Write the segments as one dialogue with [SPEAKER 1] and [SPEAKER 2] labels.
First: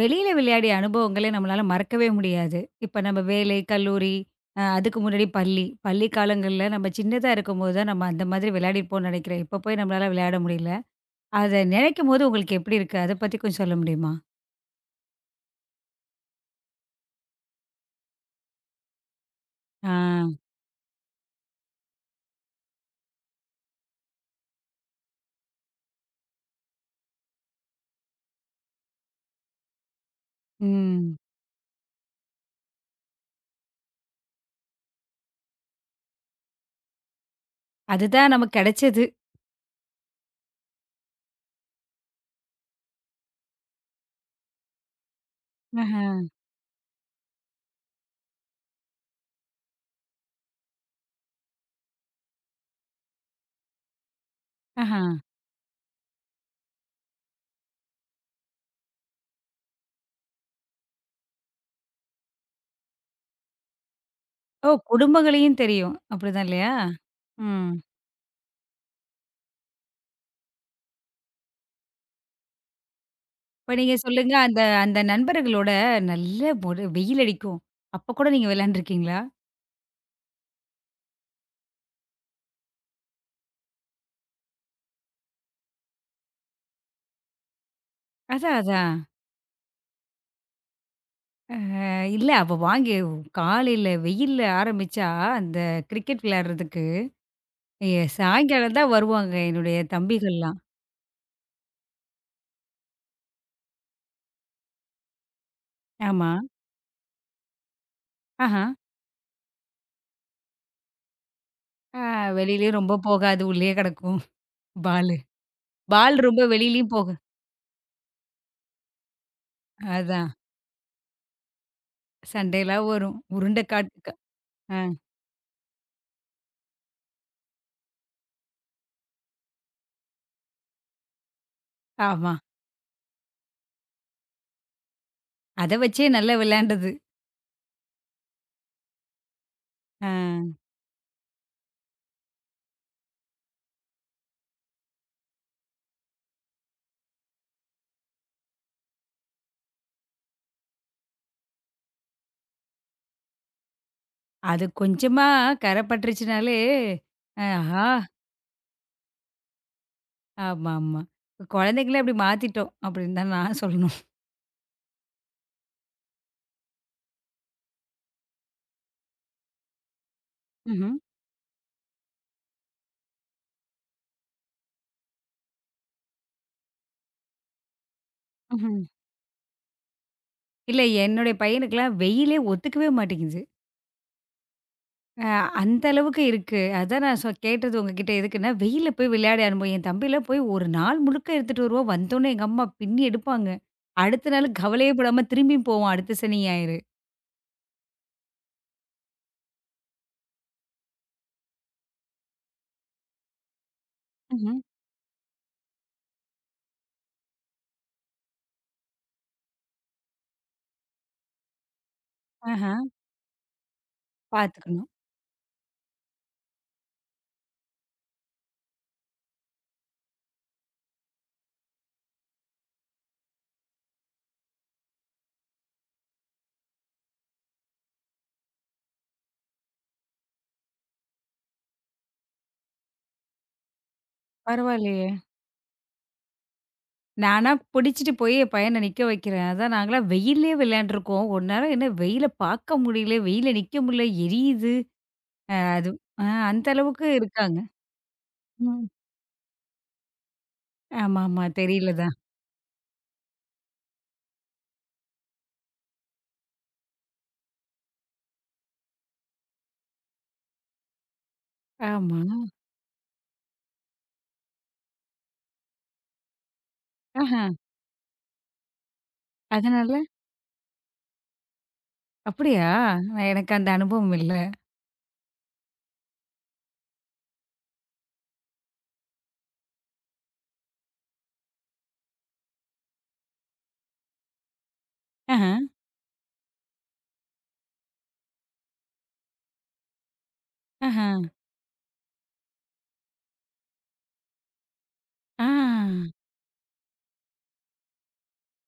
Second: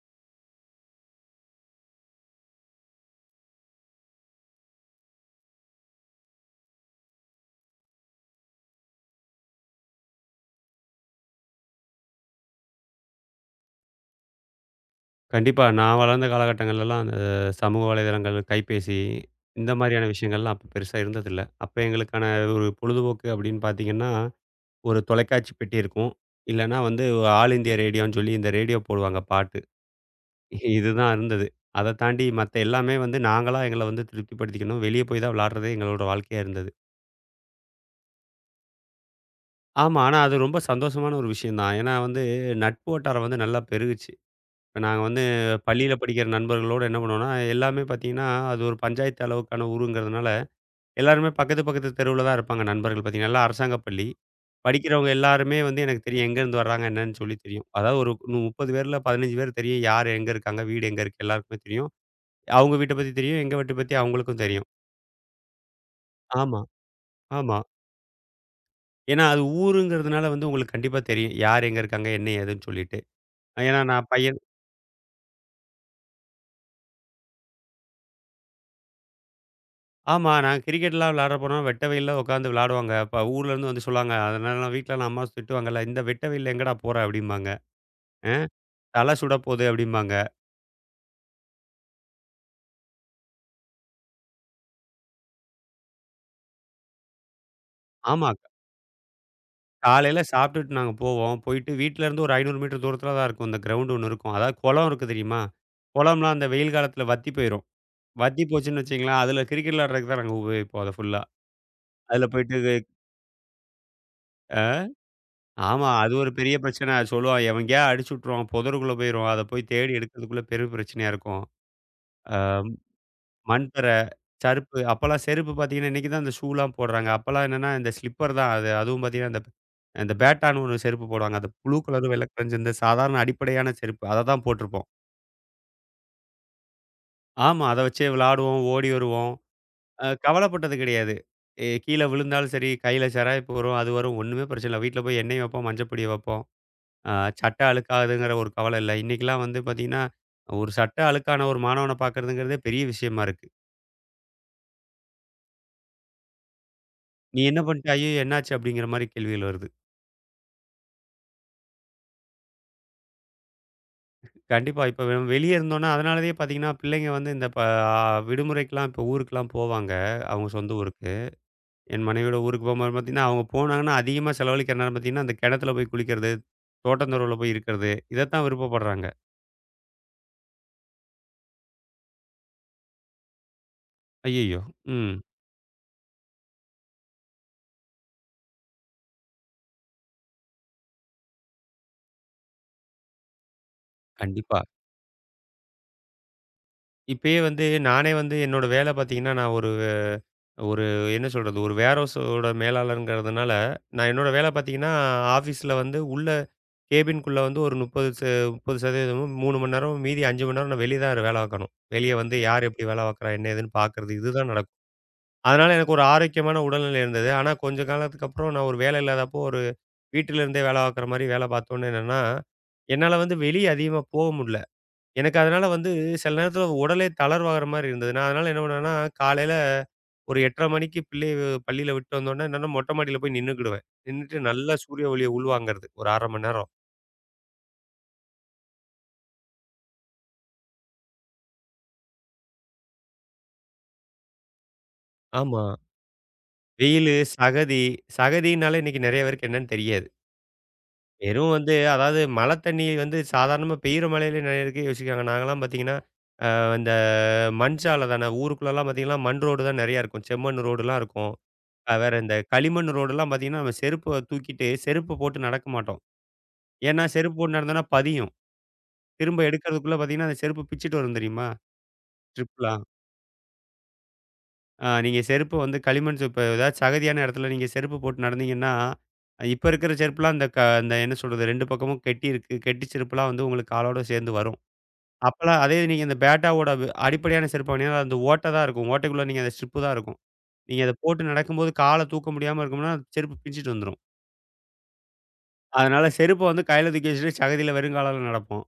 [SPEAKER 1] வெளியில விளையாடிய அனுபவங்களே நம்மளால மறக்கவே முடியாது. இப்ப நம்ம வேலை, கல்லூரி, அதுக்கு முன்னாடி பள்ளி. பள்ளி காலங்கள்ல நம்ம சின்னதா இருக்கும்போது தான் நம்ம அந்த மாதிரி விளையாடிருப்போம்னு நெனைக்கிறேன். இப்ப போய் நம்மளால விளையாட முடியல. அத நெனைக்கும்போது உங்களுக்கு எப்படி இருக்கு? அத பத்தி கொஞ்சம் சொல்ல முடியுமா?
[SPEAKER 2] கண்டிப்பா. நான் வளர்ந்த காலகட்டங்கள்லலாம் அந்த சமூக வலைதளங்கள், கைபேசி இந்த
[SPEAKER 1] ஆ.
[SPEAKER 2] மாரியான விஷயங்கள்லாம் அப்ப பெருசா இருந்ததில்ல. அப்ப எங்களுக்கான ஒரு பொழுதுபோக்கு அப்படின்னு பார்த்தீங்கன்னா, ஒரு தொலைக்காட்சி பெட்டி இருக்கும். இல்லன்னா வந்து ஒரு ஆல் இந்தியா ரேடியோன்னு சொல்லி இந்த ரேடியோ போடுவாங்க பாட்டு. இதுதான்
[SPEAKER 1] ம்.
[SPEAKER 2] இருந்தது. அத தாண்டி மத்த எல்லாமே வந்து நாங்களா எங்கள வந்து திருப்திப்படுத்திக்கணும். வெளிய போய் தான் விளையாடுறதே எங்களோட வாழ்க்கையா இருந்தது.
[SPEAKER 1] அதுதான் நமக்கு கெடைச்சது.
[SPEAKER 2] ஆமா. ஆனா அது ரொம்ப சந்தோஷமான ஒரு விஷயம் தான். ஏன்னா வந்து நட்பு வட்டாரம் வந்து நல்லா பெருகுச்சு. இப்ப நாங்க வந்து பள்ளியில
[SPEAKER 1] ஆஹா.
[SPEAKER 2] படிக்கிற நண்பர்களோட என்ன பண்ணுவோம்னா, எல்லாமே பார்த்தீங்கன்னா, அது ஒரு பஞ்சாயத்து அளவுக்கான ஊருங்கிறதுனால, எல்லாருமே பக்கத்து பக்கத்து தெருவுல தான் இருப்பாங்க நண்பர்கள் பார்த்தீங்கன்னா. எல்லாம் அரசாங்க பள்ளி.
[SPEAKER 1] ஆஹா.
[SPEAKER 2] படிக்கிறவங்க எல்லாருமே வந்து எனக்கு தெரியும். எங்கேருந்து வர்றாங்க என்னன்னு சொல்லி தெரியும். அதாவது ஒரு 30 பேர்ல 15 பேர் தெரியும். யார் எங்க இருக்காங்க? வீடு எங்க இருக்கு? எல்லாருக்குமே தெரியும். அவங்க வீட்ட பத்தி தெரியும். எங்க வீட்ட பத்தி அவங்களுக்கும் தெரியும்.
[SPEAKER 1] ஓ! குடும்பங்களையும் தெரியும். அப்படிதான்
[SPEAKER 2] ஆமா,
[SPEAKER 1] இல்லையா?
[SPEAKER 2] ஆமா.
[SPEAKER 1] ம்.
[SPEAKER 2] ஏன்னா அது ஊருங்கிறதுனால வந்து உங்களுக்கு கண்டிப்பா தெரியும். யார் எங்க இருக்காங்க? என்ன ஏதுன்னு சொல்லிட்டு.
[SPEAKER 1] இப்ப
[SPEAKER 2] ஏன்னா
[SPEAKER 1] நீங்க
[SPEAKER 2] நான்
[SPEAKER 1] சொல்லுங்க
[SPEAKER 2] பையன்
[SPEAKER 1] அந்த அந்த நண்பர்களோட நல்ல ஒரு வெயில் அடிக்கும். அப்ப கூட நீங்க விளையாண்டுருக்கீங்களா?
[SPEAKER 2] ஆமா. நான் கிரிக்கெட்லாம் விளையாட போனா, வெட்ட வெயில்ல உட்காந்து விளையாடுவாங்க. அப்ப ஊர்லேருந்து வந்து சொல்லுவாங்க. அதனால வீட்ல நான் அம்மா திட்டுவாங்கல்ல, "இந்த வெட்ட வெயில்ல எங்கடா போற?" அப்படிம்பாங்க. "அ
[SPEAKER 1] அதான், அதான்.
[SPEAKER 2] தல சுட போது" அப்படிம்பாங்க.
[SPEAKER 1] இல்ல அப்ப வாங்கி காலையில வெயில்ல ஆரம்பிச்சா, அந்த கிரிக்கெட் விளையாடுறதுக்கு எ
[SPEAKER 2] ஆமா.
[SPEAKER 1] சாயங்காலம் தான் வருவாங்க என்னுடைய
[SPEAKER 2] காலையில
[SPEAKER 1] தம்பிகள்லாம்.
[SPEAKER 2] சாப்பிட்டுட்டு நாங்க போவோம். போயிட்டு வீட்லருந்து ஒரு 500 மீட்டர் தூரத்தில தான் இருக்கும். இந்த கிரவுண்ட் ஒண்ணு இருக்கும். அதாவது குளம் இருக்கு தெரியுமா?
[SPEAKER 1] ஆமா.
[SPEAKER 2] குளம்லாம் அந்த வெயில் காலத்தில வத்தி போயிரும். வத்தி
[SPEAKER 1] ஆஹா.
[SPEAKER 2] போச்சுன்னு வச்சுக்கங்களேன், அதில கிரிக்கெட் விளையாடுறதுக்கு தான் நாங்க உபயோகிப்போம் அத ஃபுல்லா.
[SPEAKER 1] ஆ
[SPEAKER 2] அதில போயிட்டு இது
[SPEAKER 1] வெளியிலயும் ரொம்ப போகாது. உள்ளயே கிடக்கும்
[SPEAKER 2] அ
[SPEAKER 1] பாலு.
[SPEAKER 2] ஆமா. அது
[SPEAKER 1] பால்
[SPEAKER 2] ஒரு
[SPEAKER 1] ரொம்ப
[SPEAKER 2] பெரிய பிரச்சனை.
[SPEAKER 1] வெளியிலயும்
[SPEAKER 2] அது
[SPEAKER 1] போக
[SPEAKER 2] சொல்லுவான், "எவங்கேயா அடிச்சு விட்டுருவான், புதருக்குள்ள போயிரும். அத போய் தேடி
[SPEAKER 1] அதான்
[SPEAKER 2] எடுக்கிறதுக்குள்ள பெரும் பிரச்சனையா இருக்கும்." அ
[SPEAKER 1] சண்டைலாம் வரும். உருண்ட
[SPEAKER 2] மண்
[SPEAKER 1] காட்டுக்கா ஆ.
[SPEAKER 2] சருப்பு அப்பலாம் செருப்பு பார்த்தீங்கன்னா, இன்னைக்கு தான் இந்த ஷூலாம் போடுறாங்க. அப்பலாம் என்னன்னா, இந்த ஸ்லிப்பர் தான் அது. அதுவும் பார்த்தீங்கன்னா, அந்த இந்த பேட்டான்னு ஒரு செருப்பு போடுவாங்க. அது ப்ளூ கலரும், வெள்ள
[SPEAKER 1] ஆமா.
[SPEAKER 2] கலரும் சேர்ந்த சாதாரண அடிப்படையான செருப்பு. அத தான் போட்டிருப்போம்.
[SPEAKER 1] அத வச்சே நல்லா விளையாண்டது.
[SPEAKER 2] ஆமா. அத வச்சே விளாடுவோம், ஓடி வருவோம்.
[SPEAKER 1] ஆ.
[SPEAKER 2] கவலைப்பட்டது கிடையாது. கீழ விழுந்தாலும் சரி, கையில சிராய்ப்பு வரும், அது வரும். ஒண்ணுமே பிரச்சனை இல்ல. வீட்ல போய் எண்ணெய் வைப்போம், மஞ்சள் பொடிய வைப்போம். அ சட்டை அழுக்காதுங்கிற ஒரு கவலை இல்ல. இன்னைக்கெல்லாம் வந்து பார்த்தீங்கன்னா, ஒரு சட்டை அழுக்கான ஒரு மாணவன பார்க்கறதுங்கிறதே பெரிய விஷயமா இருக்கு.
[SPEAKER 1] அது கொஞ்சமா கர பட்டுருச்சுனாலே,
[SPEAKER 2] நீ என்ன
[SPEAKER 1] ஆஹா!
[SPEAKER 2] பண்ணிட்ட? ஐயயோ! என்னாச்சு? அப்படிங்கிற மாரி கேள்விகள் வருது.
[SPEAKER 1] ஆமாமா. குழந்தைங்கள அப்படி மாத்திட்டோம் அப்படின்னு தான் நான் சொல்லணும்.
[SPEAKER 2] கண்டிப்பா. இப்ப நம்ம வெளிய இருந்தோம்னா, அதனாலேயே பார்த்தீங்கன்னா, பிள்ளைங்க வந்து இந்த ப அ விடுமுறைக்கலாம் இப்ப ஊருக்குலாம் போவாங்க. அவங்க சொந்த
[SPEAKER 1] ம்ஹ்ம்.
[SPEAKER 2] ஊருக்கு. என் மனைவியோட ஊருக்கு போம்போது பார்த்தீங்கன்னா, அவங்க போனாங்கன்னா அதிகமா செலவழிக்கிற நேரம் பார்த்தீங்கன்னா, அந்த கிணத்துல போய் குளிக்கிறது, தோட்டந்தொரவுல போய் இருக்கிறது, இதத்தான்
[SPEAKER 1] ம்ஹ்ம்.
[SPEAKER 2] விருப்பப்படுறாங்க.
[SPEAKER 1] இல்ல என்னுடைய பையனுக்குலாம் வெயிலே ஒத்துக்கவே மாட்டேங்குது.
[SPEAKER 2] ஐயய்யோ! ம்.
[SPEAKER 1] அ அந்த அளவுக்கு இருக்கு. அதான் நான் கேட்டது உங்ககிட்ட எதுக்குன்னா, வெயில்ல போய் விளையாடிய அனுபவம் என் தம்பிலாம் போய் ஒரு நாள் முழுக்க எடுத்துட்டு வருவான். வந்தோனே எங்க அம்மா பின்னி எடுப்பாங்க. அடுத்த நாள்
[SPEAKER 2] கண்டிப்பா.
[SPEAKER 1] கவலையே படாம திரும்பியும் போவான் அடுத்த சனி, ஞாயிறு.
[SPEAKER 2] இப்பயே வந்து நானே வந்து என்னோட வேலை பார்த்தீங்கன்னா, நான் ஒரு ஒரு என்ன சொல்றது? ஒரு வேர் ஹவுஸோட மேலாளர்ங்கிறதுனால, நான் என்னோட வேலை
[SPEAKER 1] ம்ஹ்ம்.
[SPEAKER 2] பார்த்தீங்கன்னா, ஆஃபீஸ்ல வந்து உள்ள கேபின்குள்ள வந்து ஒரு 30 30% 3 மணி நேரம் மீதி 5 மணி நேரம் நான் வெளிய தான் வேலை பார்க்கணும். வெளிய வந்து யார்
[SPEAKER 1] ஆஹா,
[SPEAKER 2] எப்படி வேலை பார்க்குறா? என்ன ஏதுன்னு பார்க்குறது. இதுதான் நடக்கும்.
[SPEAKER 1] பார்த்துக்கணும்.
[SPEAKER 2] அதனால எனக்கு ஒரு ஆரோக்கியமான உடல்நிலை இருந்தது. ஆனா கொஞ்ச காலத்துக்கு அப்புறம் நான் ஒரு வேலை இல்லாதப்போ ஒரு வீட்டில இருந்தே வேலை பார்க்குற மாரி வேலை பார்த்தோன்னே என்னன்னா, என்னால வந்து வெளிய அதிகமா போக முடியல. எனக்கு அதனால வந்து சில நேரத்தில உடலே தளர்வாகுற மாரி இருந்தது. நான் அதனால என்ன பண்ணுவேன்னா, காலையில ஒரு 8:30 மணிக்கு பிள்ளைய பள்ளியில விட்டு வந்தோன்னே என்னன்னா மொட்டை மாடியில போய் நின்னுக்கிடுவேன். நின்னுட்டு நல்லா
[SPEAKER 1] பரவாயில்லையே!
[SPEAKER 2] சூரிய ஒளிய உள்வாங்கறது ஒரு 1/2 மணி நேரம்.
[SPEAKER 1] நானா புடிச்சிட்டு போய் என் பையன நிக்க வைக்கிறேன். அதான் நாங்கலாம் வெயில்லயே விளையாண்டுருக்கோம். ஒரு நேரம் என்ன வெயில பார்க்க முடியல, வெயில்ல நிக்க முடியல, எரியுது.
[SPEAKER 2] ஆமா.
[SPEAKER 1] அது அந்த அளவுக்கு
[SPEAKER 2] வெயிலு,
[SPEAKER 1] இருக்காங்க.
[SPEAKER 2] சகதி. சகதினாலே
[SPEAKER 1] ம்.
[SPEAKER 2] இன்னைக்கு நெறைய பேருக்கு என்னன்னு தெரியாது.
[SPEAKER 1] ஆமாமா.
[SPEAKER 2] வெறும் வந்து
[SPEAKER 1] தெரியல தான்.
[SPEAKER 2] அதாவது மழை தண்ணி வந்து சாதாரணமா பெய்யிற மழையிலே நெறைய பேருக்கு யோசிக்கிறாங்க. நாங்கலாம் பார்த்தீங்கன்னா, இந்த மண் சாலை தானே ஊருக்குள்ளலாம் பார்த்தீங்கன்னா, மண் ரோடு தான் நெறையா இருக்கும். செம்மண் ரோடுலாம் இருக்கும். வேற
[SPEAKER 1] ஆமா.
[SPEAKER 2] இந்த களிமண் ரோடுலாம் பார்த்தீங்கன்னா, நம்ம செருப்ப தூக்கிட்டு செருப்பு போட்டு நடக்க மாட்டோம். ஏன்னா, செருப்பு
[SPEAKER 1] ஆஹா.
[SPEAKER 2] போட்டு நடந்தோம்னா பதியும். திரும்ப எடுக்கிறதுக்குள்ள
[SPEAKER 1] அதனால?
[SPEAKER 2] பார்த்தீங்கன்னா, அந்த செருப்பு பிச்சுட்டு வரும் தெரியுமா?
[SPEAKER 1] அப்படியா?
[SPEAKER 2] ஸ்ட்ரிப்லாம்.
[SPEAKER 1] நான் எனக்கு அந்த அனுபவம் இல்ல.
[SPEAKER 2] ஆ நீங்க செருப்பு வந்து களிமண் செருப்பு ஏதாவது சகதியான இடத்துல நீங்க செருப்பு போட்டு நடந்தீங்கன்னா, இப்ப இருக்கிற செருப்புலாம் அந்த அந்த என்ன சொல்றது 2 பக்கமும் கெட்டி இருக்கு. கெட்டி செருப்புலாம் வந்து உங்களுக்கு காலோட சேர்ந்து வரும்.
[SPEAKER 1] ஆஹா,
[SPEAKER 2] அப்பலாம் அதே நீங்க இந்த பேட்டாவோட அடிப்படையான செருப்பு வாங்குனீங்கன்னா, அந்த ஓட்ட தான் இருக்கும். ஓட்டைக்குள்ள நீங்க அந்த ஸ்ட்ரிப்பு தான் இருக்கும். நீங்க அத
[SPEAKER 1] ஆஹா,
[SPEAKER 2] போட்டு நடக்கும்போது கால தூக்க முடியாம இருக்கும்னா, அந்த செருப்பு பிஞ்சுட்டு வந்துரும்.
[SPEAKER 1] ஆ.
[SPEAKER 2] அதனால செருப்ப வந்து கையில தூக்கி வச்சுட்டு சகதியில வெறுங்காலால நடப்போம்.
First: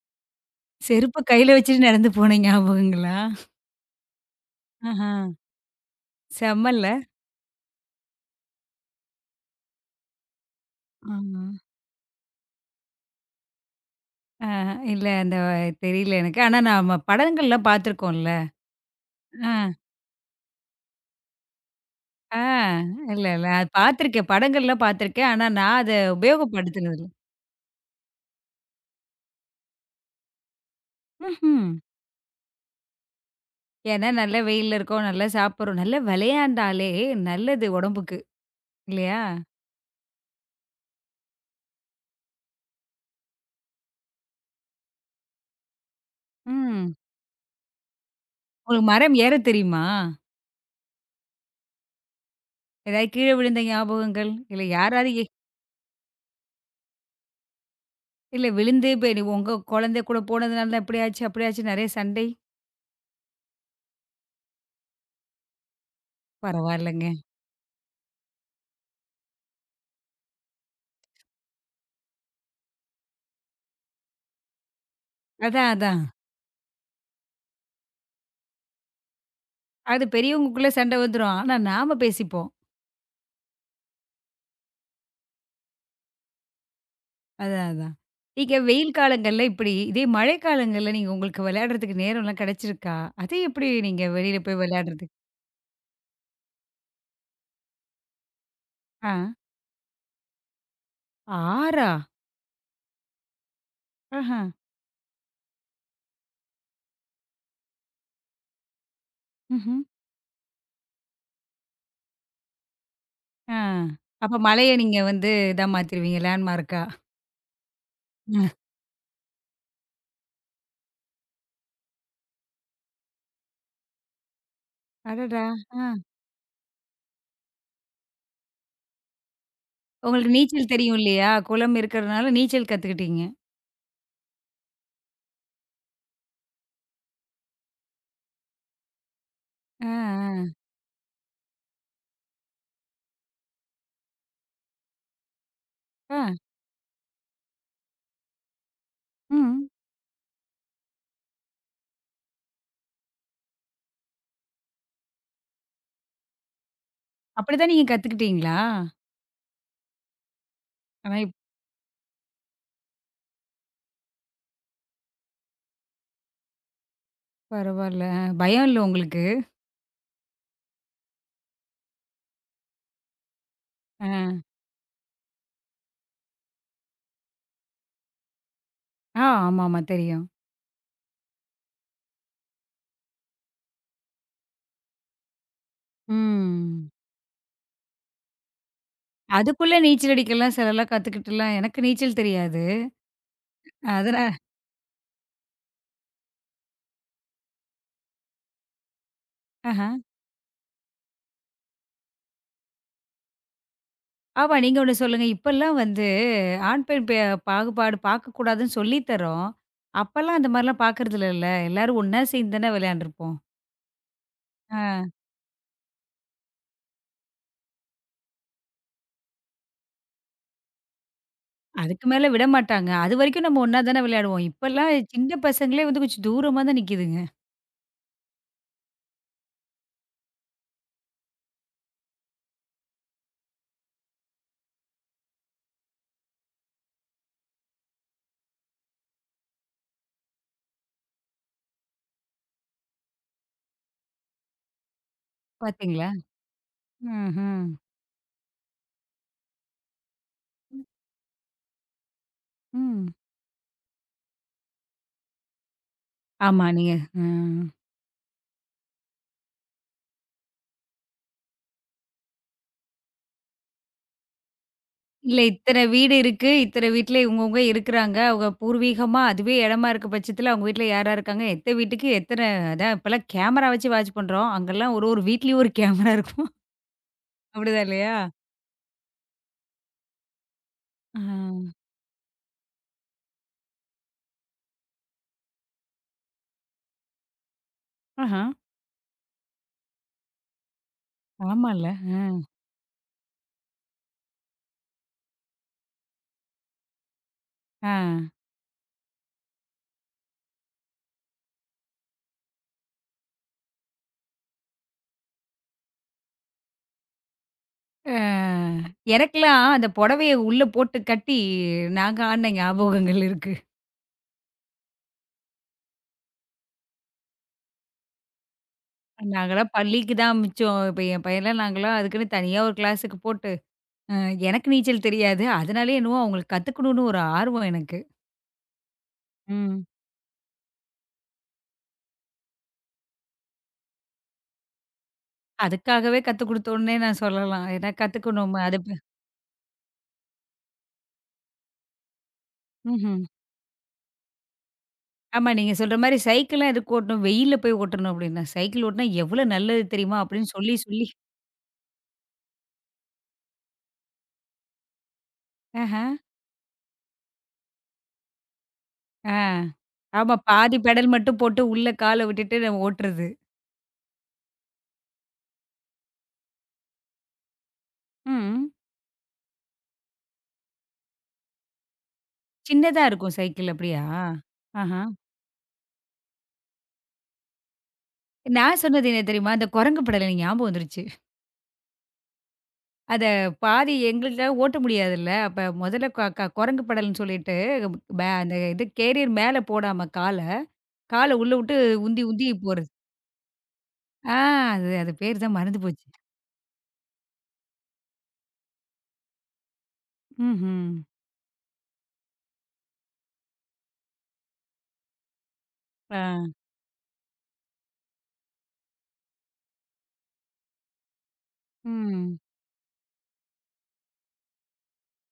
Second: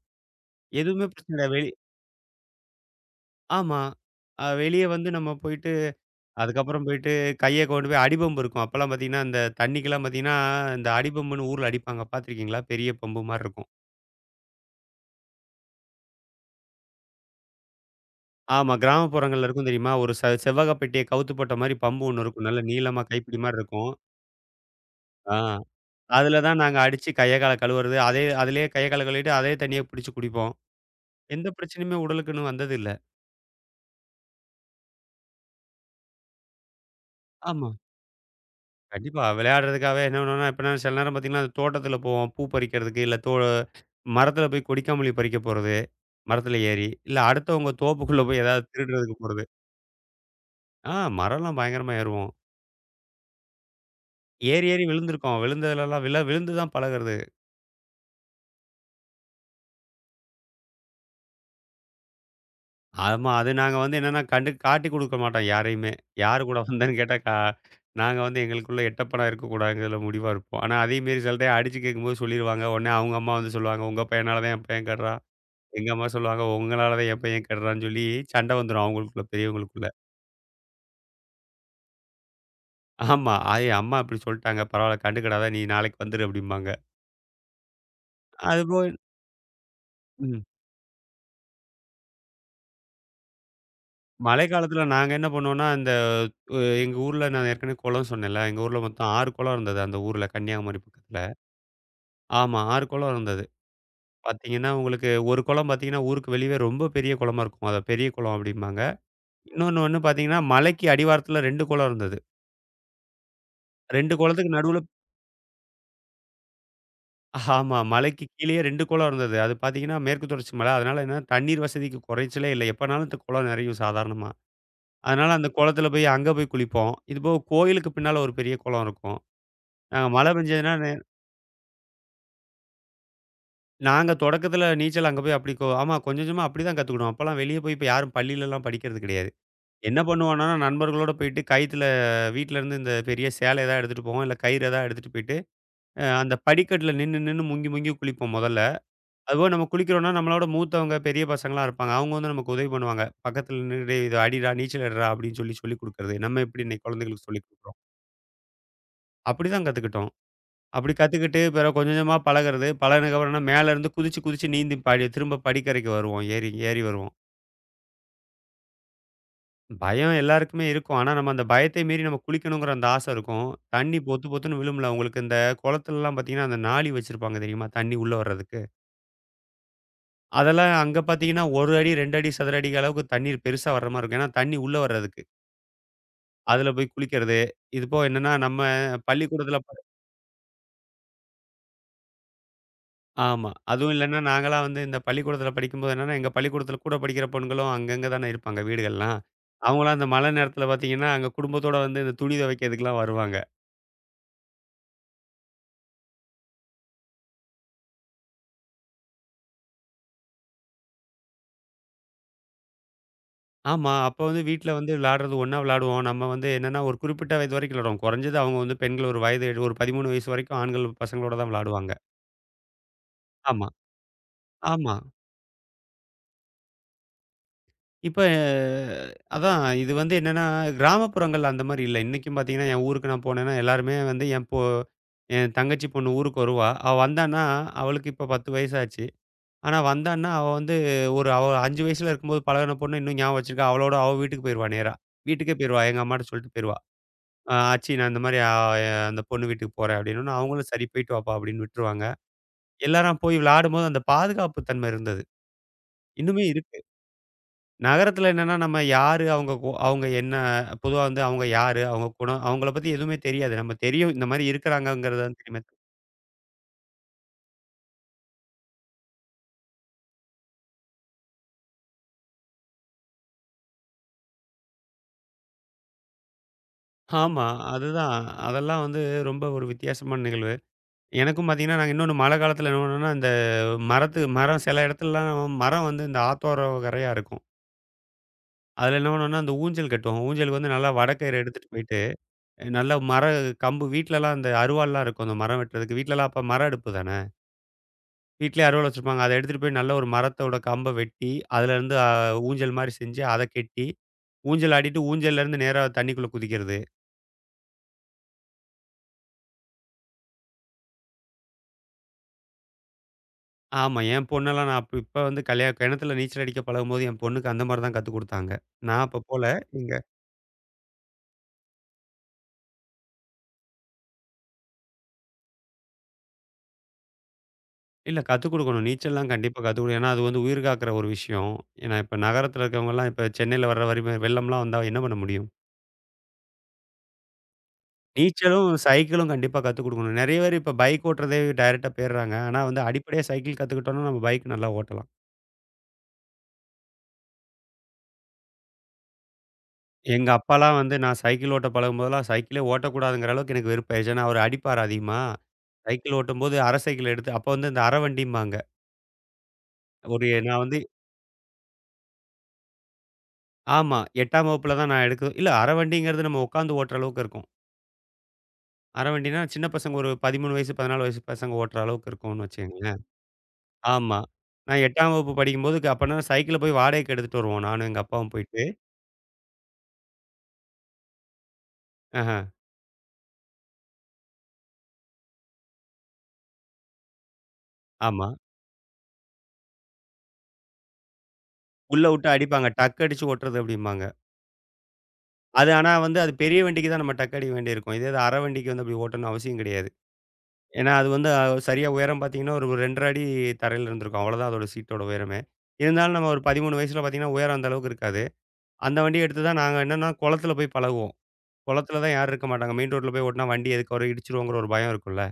[SPEAKER 2] எதுவுமே
[SPEAKER 1] செருப்ப
[SPEAKER 2] பிரச்சனை இல்ல.
[SPEAKER 1] கையில வச்சுட்டு நடந்து போன ஞாபகங்களா?
[SPEAKER 2] ஆமா. வெளிய வந்து
[SPEAKER 1] ஆஹா.
[SPEAKER 2] நம்ம போயிட்டு அதுக்கப்புறம்
[SPEAKER 1] செம்மல்ல.
[SPEAKER 2] போயிட்டு கைய கொண்டு போய் அடிபம்பு இருக்கும். அப்பலாம் பார்த்தீங்கன்னா, இந்த தண்ணிக்கெல்லாம் பார்த்தீங்கன்னா, இந்த
[SPEAKER 1] ஆமா.
[SPEAKER 2] அடிபம்புன்னு ஊர்ல அடிப்பாங்க பார்த்துருக்கீங்களா? பெரிய பம்பு மாரி இருக்கும்.
[SPEAKER 1] இல்ல அந்த தெரியல எனக்கு. ஆனா நாம படங்கள்ல பார்த்துருக்கோம்ல.
[SPEAKER 2] ஆமா. கிராமப்புறங்கள்ல
[SPEAKER 1] ஆ,
[SPEAKER 2] இருக்கும் தெரியுமா? ஒரு செவ்வக பெட்டிய கவுத்து போட்ட மாரி பம்பு ஒண்ணு
[SPEAKER 1] ஆ.
[SPEAKER 2] இருக்கும். நல்ல நீளமா
[SPEAKER 1] இல்ல,
[SPEAKER 2] கைப்பிடி
[SPEAKER 1] இல்ல.
[SPEAKER 2] மாரி
[SPEAKER 1] அது
[SPEAKER 2] இருக்கும்.
[SPEAKER 1] பார்த்துருக்கேன். படங்கள்ல பார்த்துருக்கேன்.
[SPEAKER 2] ஆ
[SPEAKER 1] ஆனா நான் அத
[SPEAKER 2] அதில தான் நாங்க
[SPEAKER 1] உபயோகப்படுத்தினது இல்ல.
[SPEAKER 2] அடிச்சு கைய கால கழுவுறது. அதே அதிலேயே கைய கால கழுவிட்டு அதே தண்ணிய புடிச்சு குடிப்போம். எந்த
[SPEAKER 1] ம்ஹ்ம்.
[SPEAKER 2] பிரச்சனையுமே உடலுக்குன்னு வந்தது இல்ல.
[SPEAKER 1] ஏன்னா நல்ல வெயில்ல இருக்கோம், நல்லா சாப்பிடுறோம். நல்லா விளையாண்டாலே நல்லது
[SPEAKER 2] ஆமா.
[SPEAKER 1] உடம்புக்கு. இல்லையா?
[SPEAKER 2] கண்டிப்பா. விளையாடுறதுக்காகவே என்ன பண்ணுவோம்னா, எப்படின்னா சில நேரம் பார்த்தீங்கன்னா, அந்த தோட்டத்தில போவோம். பூ பறிக்கிறதுக்கு, இல்ல மரத்தில போய் கொடிக்காமல்லி பறிக்க போறது. மரத்தில ஏறி.
[SPEAKER 1] ம்.
[SPEAKER 2] இல்ல அடுத்தவங்க தோப்புக்குள்ள போய் ஏதாவது
[SPEAKER 1] உங்களுக்கு மரம்
[SPEAKER 2] திருடுறதுக்கு போறது.
[SPEAKER 1] ஏறத் தெரியுமா?
[SPEAKER 2] ஆ மரம்லாம் பயங்கரமா ஏறுவோம்.
[SPEAKER 1] ஏதாவது கீழ விழுந்த ஞாபகங்கள்? இல்ல
[SPEAKER 2] ஏறி, ஏறி
[SPEAKER 1] யாராவது
[SPEAKER 2] விழுந்திருக்கோம். விழுந்ததுலலாம் விழ விழுந்து தான் பழகுறது.
[SPEAKER 1] இல்ல விழுந்து இப்ப நீ உங்க குழந்தை கூட போனதுனால தான் இப்படி ஆச்சு, அப்படி ஆச்சு நெறைய சண்டை?
[SPEAKER 2] ஆமா. அது நாங்க வந்து என்னன்னா கண்டு காட்டிக் குடுக்க மாட்டோம் யாரையுமே. யாரு கூட வந்தேன்னு
[SPEAKER 1] பரவாயில்லங்க.
[SPEAKER 2] கேட்டா நாங்க வந்து எங்களுக்குள்ள எட்டப்பணம் இருக்கக்கூடாதுங்கிறதுல முடிவா இருப்போம். ஆனா, அதையும் மீறி சில டைம் அடிச்சு கேட்கும்போது சொல்லிருவாங்க. உடனே அவங்க அம்மா வந்து சொல்லுவாங்க, "உங்க பையனால தான் என் பையன் கெடுறான்."
[SPEAKER 1] அதான்,
[SPEAKER 2] எங்க
[SPEAKER 1] அதான்.
[SPEAKER 2] அம்மா சொல்லுவாங்க, "உங்களால தான் என் பையன் கெடுறான்னு" சொல்லி சண்டை வந்துரும் அவங்களுக்குள்ள, பெரியவங்களுக்குள்ள.
[SPEAKER 1] அது பெரியவங்களுக்குள்ள சண்டை வந்துரும். ஆனா நாம பேசிப்போம்.
[SPEAKER 2] ஆமா. அது அம்மா இப்படி சொல்ட்டாங்க, பரவாயில்ல கண்டுக்கிடாத நீ நாளைக்கு வந்துரு அப்படிம்பாங்க.
[SPEAKER 1] அதான், அதான். நீங்க
[SPEAKER 2] அதுபோக
[SPEAKER 1] வெயில் காலங்கள்ல இப்படி, இதே மழை
[SPEAKER 2] ம்.
[SPEAKER 1] காலங்கள்ல நீங்க உங்களுக்கு விளையாடுறதுக்கு நேரம்லாம் கிடைச்சிருக்கா? அது எப்படி நீங்க வெளியில
[SPEAKER 2] மழை
[SPEAKER 1] போய்
[SPEAKER 2] காலத்தில
[SPEAKER 1] விளையாடுறது?
[SPEAKER 2] நாங்க என்ன பண்ணுவோம்னா, இந்த எங்க ஊர்ல நான் ஏற்கனவே குளம் சொன்னேன்ல, எங்க ஊர்ல மொத்தம்
[SPEAKER 1] ஆ.
[SPEAKER 2] 6 குளம் இருந்தது அந்த ஊர்ல கன்னியாகுமரி பக்கத்தில.
[SPEAKER 1] 6ஆ?
[SPEAKER 2] ஆமா 6 குளம் இருந்தது.
[SPEAKER 1] ஆஹா.
[SPEAKER 2] பார்த்தீங்கன்னா, உங்களுக்கு ஒரு குளம் பார்த்தீங்கன்னா, ஊருக்கு வெளியவே ரொம்ப பெரிய குளமா இருக்கும். அத பெரிய குளம் அப்படிம்பாங்க.
[SPEAKER 1] ம்ஹ்ம்.
[SPEAKER 2] இன்னொன்னு வந்து பார்த்தீங்கன்னா, மலைக்கு அடிவாரத்தில 2 குளம் இருந்தது.
[SPEAKER 1] ஆ.
[SPEAKER 2] 2
[SPEAKER 1] அப்ப
[SPEAKER 2] குளத்துக்கு
[SPEAKER 1] மழைய
[SPEAKER 2] நடுவுல
[SPEAKER 1] நீங்க வந்து இதா மாத்திருவீங்க லேண்ட்மார்க்கா?
[SPEAKER 2] ஆமா. மலைக்கு கீழேயே 2 குளம் இருந்தது. அது பார்த்தீங்கன்னா, மேற்கு தொடர்ச்சி மலை. அதனால என்னன்னா, தண்ணீர் வசதிக்கு குறைச்சலே இல்ல. எப்பனாலும் இந்த குளம் நெறையும் சாதாரணமா. அதனால
[SPEAKER 1] அடடா!
[SPEAKER 2] அந்த குளத்தில
[SPEAKER 1] ஆ.
[SPEAKER 2] போய் அங்க போய் குளிப்போம். இதுபோக கோயிலுக்கு பின்னால ஒரு பெரிய குளம் இருக்கும். நாங்க மழை
[SPEAKER 1] உங்களுக்கு நீச்சல்
[SPEAKER 2] பெஞ்சதுன்னா,
[SPEAKER 1] தெரியும் இல்லையா? குளம் இருக்கிறதுனால நீச்சல் கத்துக்கிட்டீங்க.
[SPEAKER 2] நாங்க தொடக்கத்தில நீச்சல் அங்க போய் அப்படி ஆமா கொஞ்சம் கொஞ்சமா அப்படி தான் கத்துக்கிட்டோம். அப்பலாம் வெளிய போய் இப்ப யாரும் பள்ளியிலலாம் படிக்கிறது கிடையாது.
[SPEAKER 1] ஆ,
[SPEAKER 2] என்ன பண்ணுவோம்னா, நண்பர்களோட போயிட்டு கயித்துல வீட்லருந்து இந்த பெரிய சேலை ஏதாவது எடுத்துட்டு போவோம். இல்ல கயிறு ஏதாவது எடுத்துட்டு போயிட்டு,
[SPEAKER 1] ஆ, ஆ.
[SPEAKER 2] அந்த படிக்கட்டில நின்னு நின்னு முங்கி முங்கி குளிப்போம் மொதல்ல. அதுபோக நம்ம
[SPEAKER 1] ம்.
[SPEAKER 2] குளிக்கிறோம்னா, நம்மளோட மூத்தவங்க, பெரிய பசங்களா இருப்பாங்க. அவங்க வந்து நமக்கு உதவி பண்ணுவாங்க. பக்கத்துல நின்னு, "டேய் இத அடிடா, நீச்சல் அடிடா" அப்படின்னு சொல்லி சொல்லிக் குடுக்கறது. நம்ம எப்படி இன்னைக்கு குழந்தைகளுக்கு சொல்லிக்
[SPEAKER 1] அப்படிதான்
[SPEAKER 2] குடுக்குறோம்.
[SPEAKER 1] நீங்க கத்துக்கிட்டீங்களா?
[SPEAKER 2] அப்படிதான் கத்துக்கிட்டோம். அப்படி
[SPEAKER 1] ஆனா, இப்ப
[SPEAKER 2] கத்துக்கிட்டு, பிறகு கொஞ்சம் கொஞ்சமா பழகுறது. பழகுனதுக்கப்புறம்னா, மேல இருந்து குதிச்சு குதிச்சு நீந்தி படி திரும்ப படிக்கரைக்கு வருவோம். ஏறி ஏறி வருவோம்.
[SPEAKER 1] பரவால்ல. பயம் இல்ல உங்களுக்கு?
[SPEAKER 2] பயம் எல்லாருக்குமே இருக்கும். ஆனா, நம்ம அந்த பயத்தை மீறி நம்ம குளிக்கணுங்கிற அந்த ஆசை இருக்கும். தண்ணி
[SPEAKER 1] ஆ.
[SPEAKER 2] பொத்து பொத்துன்னு விழும்ல. உங்களுக்கு இந்த குளத்துலலாம் பாத்தீங்கன்னா, அந்த நாளி வச்சிருப்பாங்க தெரியுமா? தண்ணி உள்ள வர்றதுக்கு.
[SPEAKER 1] ஆ, ஆமாமா தெரியும்.
[SPEAKER 2] அதெல்லாம் அங்க பார்த்தீங்கன்னா, 1 அடி, 2 அடி சதுர அடிக்கு அளவுக்கு தண்ணீர் பெருசா வர்ற மாரி இருக்கும். ஏன்னா, தண்ணி உள்ள வர்றதுக்கு. அதுல
[SPEAKER 1] ம்.
[SPEAKER 2] போய் குளிக்கிறது. இது போக என்னன்னா, நம்ம பள்ளிக்கூடத்துல
[SPEAKER 1] அதுக்குள்ள நீச்சல் அடிக்கலாம் சிலர்லாம் கத்துக்கிட்டுலாம் எனக்கு நீச்சல் தெரியாது.
[SPEAKER 2] ஆமா. அதுவும் இல்லன்னா,
[SPEAKER 1] அதனா
[SPEAKER 2] நாங்கலாம் வந்து இந்த பள்ளிக்கூடத்துல படிக்கும்போது என்னன்னா, எங்க பள்ளிக்கூடத்துல கூட படிக்கிற பொண்களும் அங்கங்க தானே இருப்பாங்க வீடுகள்லாம்.
[SPEAKER 1] ஆஹா.
[SPEAKER 2] அவங்கலாம் அந்த மழை நேரத்துல பார்த்தீங்கன்னா, அங்க குடும்பத்தோட வந்து இந்த துணி துவைக்கிறதுக்குலாம் வருவாங்க.
[SPEAKER 1] ஆமா நீங்க ஒண்ணு சொல்லுங்க. இப்பலாம் வந்து ஆண், பெண் பாகுபாடு பார்க்கக்கூடாதுன்னு சொல்லி தர்றோம். அப்பலாம் அந்த மாரிலாம் பார்க்கறது இல்லல்ல. எல்லாரும் ஒண்ணா சேர்ந்து தானே விளையாண்டுருப்போம்.
[SPEAKER 2] ஆமா. அப்போ வந்து வீட்ல வந்து விளையாடுறது ஒண்ணா விளையாடுவோம். நம்ம வந்து என்னன்னா, ஒரு குறிப்பிட்ட வயது வரைக்கும் விளையாடுவோம். குறைஞ்சது அவங்க வந்து பெண்கள் ஒரு வயது ஒரு 13 வயசு வரைக்கும் ஆண்கள் பசங்களோட தான் விளையாடுவாங்க.
[SPEAKER 1] அதுக்கு மேல விடமாட்டாங்க. அதுவரைக்கும் நம்ம
[SPEAKER 2] ஆமா,
[SPEAKER 1] ஒண்ணா தானே விளையாடுவோம். இப்பலாம்
[SPEAKER 2] ஆமா.
[SPEAKER 1] சின்ன பசங்களே வந்து கொஞ்சம் தூரமா தான் நிக்குதுங்க.
[SPEAKER 2] இப்ப அதான் இது வந்து என்னன்னா, கிராமப்புறங்கள்ல அந்த மாரி இல்ல. இன்னைக்கும் பார்த்தீங்கன்னா, என் ஊருக்கு நான் போனேன்னா, எல்லாருமே வந்து என் தங்கச்சி பொண்ணு ஊருக்கு வருவா. அவ வந்தான்னா, அவளுக்கு இப்ப 10 வயசாச்சு. ஆனா வந்தான்னா, அவ வந்து ஒரு அவ 5 வயசுல இருக்கும்போது பழகுன பொண்ணு இன்னும் ஞாபகம் வச்சிருக்கா. அவளோட அவ வீட்டுக்கு போயிருவா நேரா. வீட்டுக்கே போயிருவா. எங்க
[SPEAKER 1] பார்த்தீங்களா?
[SPEAKER 2] அம்மாட்ட சொல்லிட்டு போயிருவா. "அ
[SPEAKER 1] ம்ஹ்ம்.
[SPEAKER 2] ஆச்சி நான் இந்த மாரி அந்த பொண்ணு வீட்டுக்கு போறேன்" அப்படின்னோன்னே, அவங்களும் "சரி போயிட்டு வாப்பா" அப்படின்னு விட்டுருவாங்க.
[SPEAKER 1] ம்.
[SPEAKER 2] எல்லாரும் போய் விளையாடும்போது அந்த பாதுகாப்பு தன்மை இருந்தது. இன்னுமே
[SPEAKER 1] ஆமா
[SPEAKER 2] இருக்கு.
[SPEAKER 1] நீங்க அ.
[SPEAKER 2] நகரத்துல என்னன்னா, நம்ம யாரு? அவங்க என்ன? பொதுவா வந்து அவங்க யாரு? அவங்க குணம்? அவங்கள பத்தி எதுவுமே தெரியாது. நம்ம தெரியும் இந்த மாரி இருக்கிறாங்கங்கிறது தான்
[SPEAKER 1] இல்ல
[SPEAKER 2] தெரியுமே
[SPEAKER 1] இத்தன வீடு இருக்கு. இத்தன வீட்ல இவங்கவங்க இருக்குறாங்க. அவங்க பூர்வீகமா அதுவே இடமா இருக்க பட்சத்துல அவங்க வீட்ல யார் யார் இருக்காங்க, எத்த வீட்டுக்கு எத்தன அதான் இப்பலாம் கேமரா வச்சு வாட்ச் பண்றோம். அங்கலாம் ஒரு ஒரு வீட்லயும் ஒரு கேமரா இருக்கும்.
[SPEAKER 2] ஆமா.
[SPEAKER 1] அப்படிதான் இல்லையா?
[SPEAKER 2] அதுதான். அதெல்லாம் வந்து ரொம்ப ஒரு வித்தியாசமான நிகழ்வு.
[SPEAKER 1] ஆ.
[SPEAKER 2] எனக்கும் பார்த்தீங்கன்னா, நாங்க இன்னொன்னு மழை காலத்துல என்ன பண்ணுவோம்னா, இந்த மரம் சில இடத்துலலாம் மரம் வந்து இந்த ஆத்தோரம் கரையா இருக்கும்.
[SPEAKER 1] ஆஹா.
[SPEAKER 2] அதுல என்ன பண்ணுவோம்னா, அந்த ஊஞ்சல் கட்டுவோம். ஊஞ்சலுக்கு வந்து நல்லா வடக்கயிறு எடுத்துட்டு
[SPEAKER 1] ஆமால்ல.
[SPEAKER 2] போயிட்டு,
[SPEAKER 1] அ.
[SPEAKER 2] நல்ல மர கம்பு வீட்லலாம் அந்த அருவாள்லாம் இருக்கும். அந்த மரம் வெட்டுறதுக்கு. வீட்லலாம் அப்ப மர அடுப்பு தான.
[SPEAKER 1] ஆ.
[SPEAKER 2] வீட்லயே அருவாள் வச்சிருப்பாங்க. அத எடுத்துட்டு போய் நல்ல ஒரு மரத்தோட கம்ப வெட்டி, அதுலருந்து ஊஞ்சல் மாரி செஞ்சு அத கெட்டி, ஊஞ்சல் ஆடிட்டு ஊஞ்சல்லருந்து நேரா தண்ணிக்குள்ள குதிக்கிறது.
[SPEAKER 1] அ எனக்கெல்லாம் அந்த புடவைய உள்ள போட்டு கட்டி நாங்க ஆடுன ஞாபகங்கள் இருக்கு.
[SPEAKER 2] ஆமா. என் பொண்ணெல்லாம் நான் அப்ப இப்ப வந்து கிணத்துல நீச்சல் அடிக்க பழகும்போது என் பொண்ணுக்கு அந்த மாரி தான் கத்துக் குடுத்தாங்க. நான் அப்ப போல
[SPEAKER 1] நாங்கலாம்
[SPEAKER 2] இங்க
[SPEAKER 1] பள்ளிக்கு தான் மிச்சம். இப்ப என் பையன்லாம் நாங்கலாம் அதுக்குன்னு தனியா ஒரு கிளாஸுக்கு போட்டு, அ எனக்கு நீச்சல் தெரியாது. அதனாலயே என்னவோ அவங்களுக்கு கத்துக்கணும்னு ஒரு ஆர்வம் எனக்கு.
[SPEAKER 2] இல்ல கத்துக் குடுக்கணும். நீச்சல்லாம் கண்டிப்பா
[SPEAKER 1] ம்.
[SPEAKER 2] கத்துக் குடு ஏன்னா அது வந்து உயிர் காக்கிற ஒரு விஷயம். ஏன்னா இப்ப நகரத்துல இருக்கவங்கலாம் இப்ப சென்னையில வர்ற வரி வெள்ளம்லாம் வந்தா என்ன பண்ண முடியும்?
[SPEAKER 1] அதுக்காகவே கத்துக் குடுத்தோன்னே நான் சொல்லலாம். ஏன்னா கத்துக்கணும்
[SPEAKER 2] நீச்சலும்,
[SPEAKER 1] அது
[SPEAKER 2] சைக்கிளும் கண்டிப்பா கத்துக் குடுக்கணும். நெறைய பேர் இப்ப பைக் ஓட்டுறதே டைரக்ட்டா போயிர்றாங்க. ஆனா வந்து
[SPEAKER 1] ம்ஹ்ம்.
[SPEAKER 2] அடிப்படையா சைக்கிள் கத்துக்கிட்டோம்னா நம்ம பைக் நல்லா ஓட்டலாம்.
[SPEAKER 1] ஆமா நீங்க சொல்ற மாரி சைக்கிள்லாம் எதுக்கு ஓட்டணும்? வெயில்ல போய் ஓட்டணும் அப்டின்னா, சைக்கிள் ஓட்டினா எவ்வளோ நல்லது தெரியுமா?
[SPEAKER 2] எங்க
[SPEAKER 1] அப்படின்னு சொல்லி
[SPEAKER 2] அப்பாலாம் வந்து
[SPEAKER 1] சொல்லி
[SPEAKER 2] நான் சைக்கிள் ஓட்ட பழகும்போதெல்லாம் சைக்கிளே ஓட்டக்கூடாதுங்கிற அளவுக்கு எனக்கு வெறுப்பாயிருச்சு. ஏன்னா, அவரு அடிப்பாரு அதிகமா.
[SPEAKER 1] ஆஹ.
[SPEAKER 2] சைக்கிள் ஓட்டும்போது அரை சைக்கிள் எடுத்து அப்போ வந்து இந்த அரை வண்டிம்பாங்க.
[SPEAKER 1] ஆ.
[SPEAKER 2] ஒரு
[SPEAKER 1] ஆமா
[SPEAKER 2] நான்
[SPEAKER 1] பாதி
[SPEAKER 2] வந்து
[SPEAKER 1] பெடல் மட்டும் போட்டு உள்ள கால விட்டுட்டு நம்ம ஓட்டுறது.
[SPEAKER 2] ஆமா. 8ஆம் வகுப்புல தான் நான் எடுக்க இல்ல அரை வண்டிங்கிறது நம்ம உட்காந்து ஓட்டுற அளவுக்கு இருக்கும்.
[SPEAKER 1] ம்.
[SPEAKER 2] அரை வண்டின்னா சின்ன பசங்க ஒரு 13 வயசு, 14 வயசு பசங்க ஓட்டுற அளவுக்கு இருக்கும்னு வச்சுக்கங்களேன்.
[SPEAKER 1] சின்னதா இருக்கும் சைக்கிள் அப்படியா?
[SPEAKER 2] ஆமா. நான்
[SPEAKER 1] ஆஹா.
[SPEAKER 2] 8ஆம் வகுப்பு படிக்கும்போது அப்பன்னா சைக்கிள போய் வாடகைக்கு எடுத்துட்டு வருவோம். நானும் எங்க அப்பாவும் போயிட்டு.
[SPEAKER 1] நான் சொன்னது என்ன தெரியுமா? அந்த குரங்கு படம் எனக்கு ஞாபகம் வந்துருச்சு.
[SPEAKER 2] ஆஹ.
[SPEAKER 1] அத பாதி எங்களுக்காக ஓட்ட முடியாதுல்ல. அப்ப முதல்ல க க குரங்கு படல்ன்னு சொல்லிட்டு
[SPEAKER 2] ஆமா.
[SPEAKER 1] அந்த இது கேரியர் மேல போடாம கால, கால உள்ள விட்டு
[SPEAKER 2] உள்ள
[SPEAKER 1] உந்தி
[SPEAKER 2] விட்டு
[SPEAKER 1] உந்தி
[SPEAKER 2] அடிப்பாங்க.
[SPEAKER 1] போறது.
[SPEAKER 2] டக் அடிச்சு ஓட்டுறது அப்படிம்பாங்க.
[SPEAKER 1] ஆ அது அது பேர் தான்
[SPEAKER 2] அது
[SPEAKER 1] மறந்து
[SPEAKER 2] ஆனா
[SPEAKER 1] போச்சு.
[SPEAKER 2] வந்து அது பெரிய வண்டிக்கு தான் நம்ம டக் அடிக்க வேண்டியிருக்கும். இதே இது அரை வண்டிக்கு வந்து அப்படி ஓட்டணும்னு அவசியம் கிடையாது.
[SPEAKER 1] ம்ஹ்ம்.
[SPEAKER 2] ஏன்னா அது வந்து சரியா உயரம் பார்த்தீங்கன்னா, ஒரு 2 1/2 அடி தரையில இருந்திருக்கும். அவ்வளோதான் அதோட சீட்டோட உயரமே. இருந்தாலும்
[SPEAKER 1] ஆ.
[SPEAKER 2] நம்ம ஒரு 13 வயசுல பார்த்தீங்கன்னா, உயரம் அந்த அளவுக்கு இருக்காது. அந்த வண்டிய எடுத்து தான் நாங்க என்னன்னா, குளத்தில போய் பழகுவோம். குளத்தில தான் யாரும்
[SPEAKER 1] ம்.
[SPEAKER 2] இருக்க மாட்டாங்க. மெயின் ரோட்ல போய் ஓட்டுனா வண்டி எதுக்கு வரும் இடிச்சுருவோங்கிற ஒரு பயம் இருக்கும்ல.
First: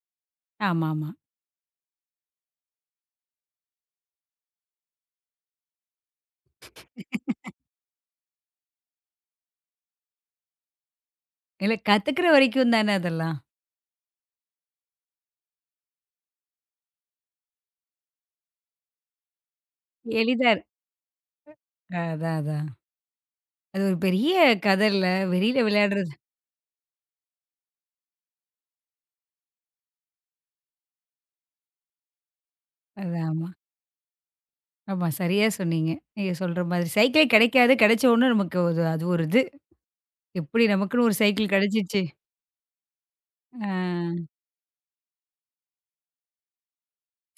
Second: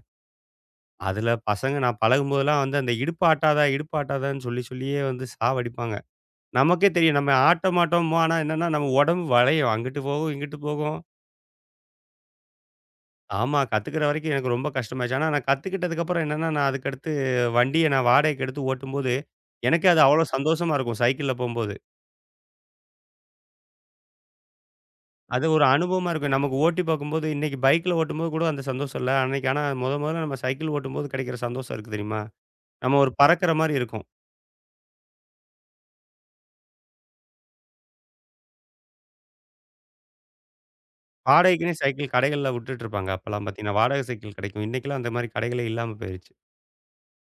[SPEAKER 1] ஆமாமா.
[SPEAKER 2] அதில பசங்க நான் பழகும்போதெல்லாம் வந்து அந்த இடுப்பு ஆட்டாத, இடுப்பு ஆட்டாதன்னு சொல்லி சொல்லியே வந்து சாவடிப்பாங்க. நமக்கே தெரியும் நம்ம ஆட்ட மாட்டோம். ஆனா என்னன்னா, நம்ம உடம்பு வளையும். அங்கிட்டு போகும், இங்கிட்டு போகும்.
[SPEAKER 1] இல்ல கத்துக்கிற வரைக்கும் தானே அதெல்லாம்.
[SPEAKER 2] ஆமா. கத்துக்கிற வரைக்கும் எனக்கு ரொம்ப கஷ்டமாச்சு. ஆனா நான் கத்துக்கிட்டதுக்கப்புறம் என்னன்னா, நான் அதுக்கடுத்து வண்டிய நான் வாடகைக்கு எடுத்து ஓட்டும்போது, எனக்கே அது அவ்வளோ
[SPEAKER 1] எளிதா இரு-
[SPEAKER 2] சந்தோஷமா இருக்கும் சைக்கிள்ல போம்போது.
[SPEAKER 1] அதான் அதான். அது ஒரு பெரிய கதல்ல.
[SPEAKER 2] அது
[SPEAKER 1] வெளியில
[SPEAKER 2] ஒரு அனுபவமா
[SPEAKER 1] விளையாடுறது.
[SPEAKER 2] இருக்கும். நமக்கு ஓட்டி பார்க்கும்போது இன்னைக்கு பைக்ல ஓட்டும்போது கூட அந்த சந்தோஷம் இல்ல. அன்னைக்கு ஆனா மொத மொதல்ல நம்ம சைக்கிள் ஓட்டும்போது கிடைக்கிற சந்தோஷம் இருக்கு தெரியுமா? நம்ம ஒரு
[SPEAKER 1] அது ஆமா.
[SPEAKER 2] பறக்கிற மாரி இருக்கும்.
[SPEAKER 1] ஆமா. சரியா சொன்னீங்க. நீங்க சொல்ற மாதிரி. சைக்கிளே கிடைக்காது. கிடைச்ச உடனே நமக்கு அது அது ஒரு இது. எப்படி நமக்குன்னு ஒரு சைக்கிள்
[SPEAKER 2] வாடகைக்குன்னே
[SPEAKER 1] கிடைச்சிச்சு.
[SPEAKER 2] சைக்கிள் கடைகள்ல விட்டுட்டுருப்பாங்க. அப்பலாம்
[SPEAKER 1] ஆ
[SPEAKER 2] பார்த்தீங்கன்னா, வாடகை சைக்கிள் கிடைக்கும். இன்னைக்கெல்லாம் அந்த மாரி கடைகளே இல்லாம போயிருச்சு.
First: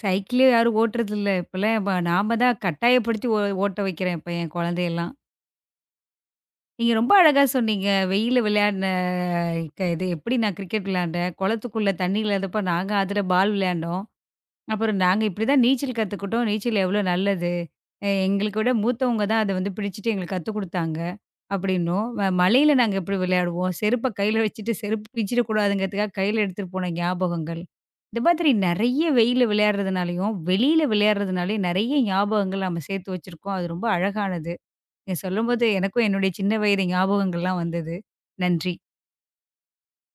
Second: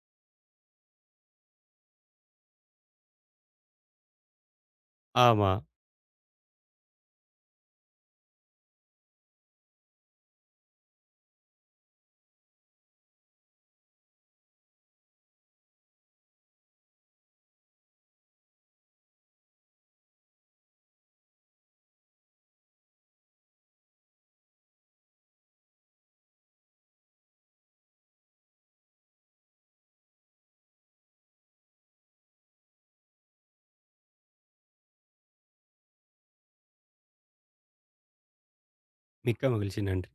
[SPEAKER 1] சைக்கிளே யாரும் ஓட்டுறதில்ல. இப்பலாம் நாம தான் கட்டாயப்படுத்தி ஓட்ட வைக்கிறேன் இப்ப என் குழந்தையெல்லாம்.
[SPEAKER 2] ஆமா.
[SPEAKER 1] நீங்க ரொம்ப அழகா சொன்னீங்க. வெயில்ல விளையாடின இது எப்படி நான் கிரிக்கெட் விளையாண்டேன். குளத்துக்குள்ள தண்ணி இல்லாதப்ப நாங்க அதில பால் விளையாண்டோம். அப்புறம் நாங்க இப்படிதான் நீச்சல் கத்துக்கிட்டோம். நீச்சல் எவ்வளோ நல்லது. எங்களுக்கு விட மூத்தவங்க தான் அத வந்து பிடிச்சுட்டு எங்களுக்கு கத்துக் குடுத்தாங்க. அப்படின்னோம். மழையில நாங்க எப்படி விளையாடுவோம். செருப்ப கையில வச்சுட்டு செருப்பு பிஞ்சிடக்கூடாதுங்கிறதுக்காக கையில எடுத்துட்டு போன ஞாபகங்கள். இந்த மாதிரி நெறைய வெயில்ல விளையாடுறதுனாலயும், வெளியில விளையாடுறதுனாலயும் நெறைய ஞாபகங்கள் நம்ம சேர்த்து வச்சிருக்கோம். அது ரொம்ப அழகானது. நீங்க சொல்லும்போது எனக்கும் என்னுடைய சின்ன வயது ஞாபகங்கள்லாம் வந்தது. நன்றி.
[SPEAKER 2] மிக்க மகிழ்ச்சி. நன்றி.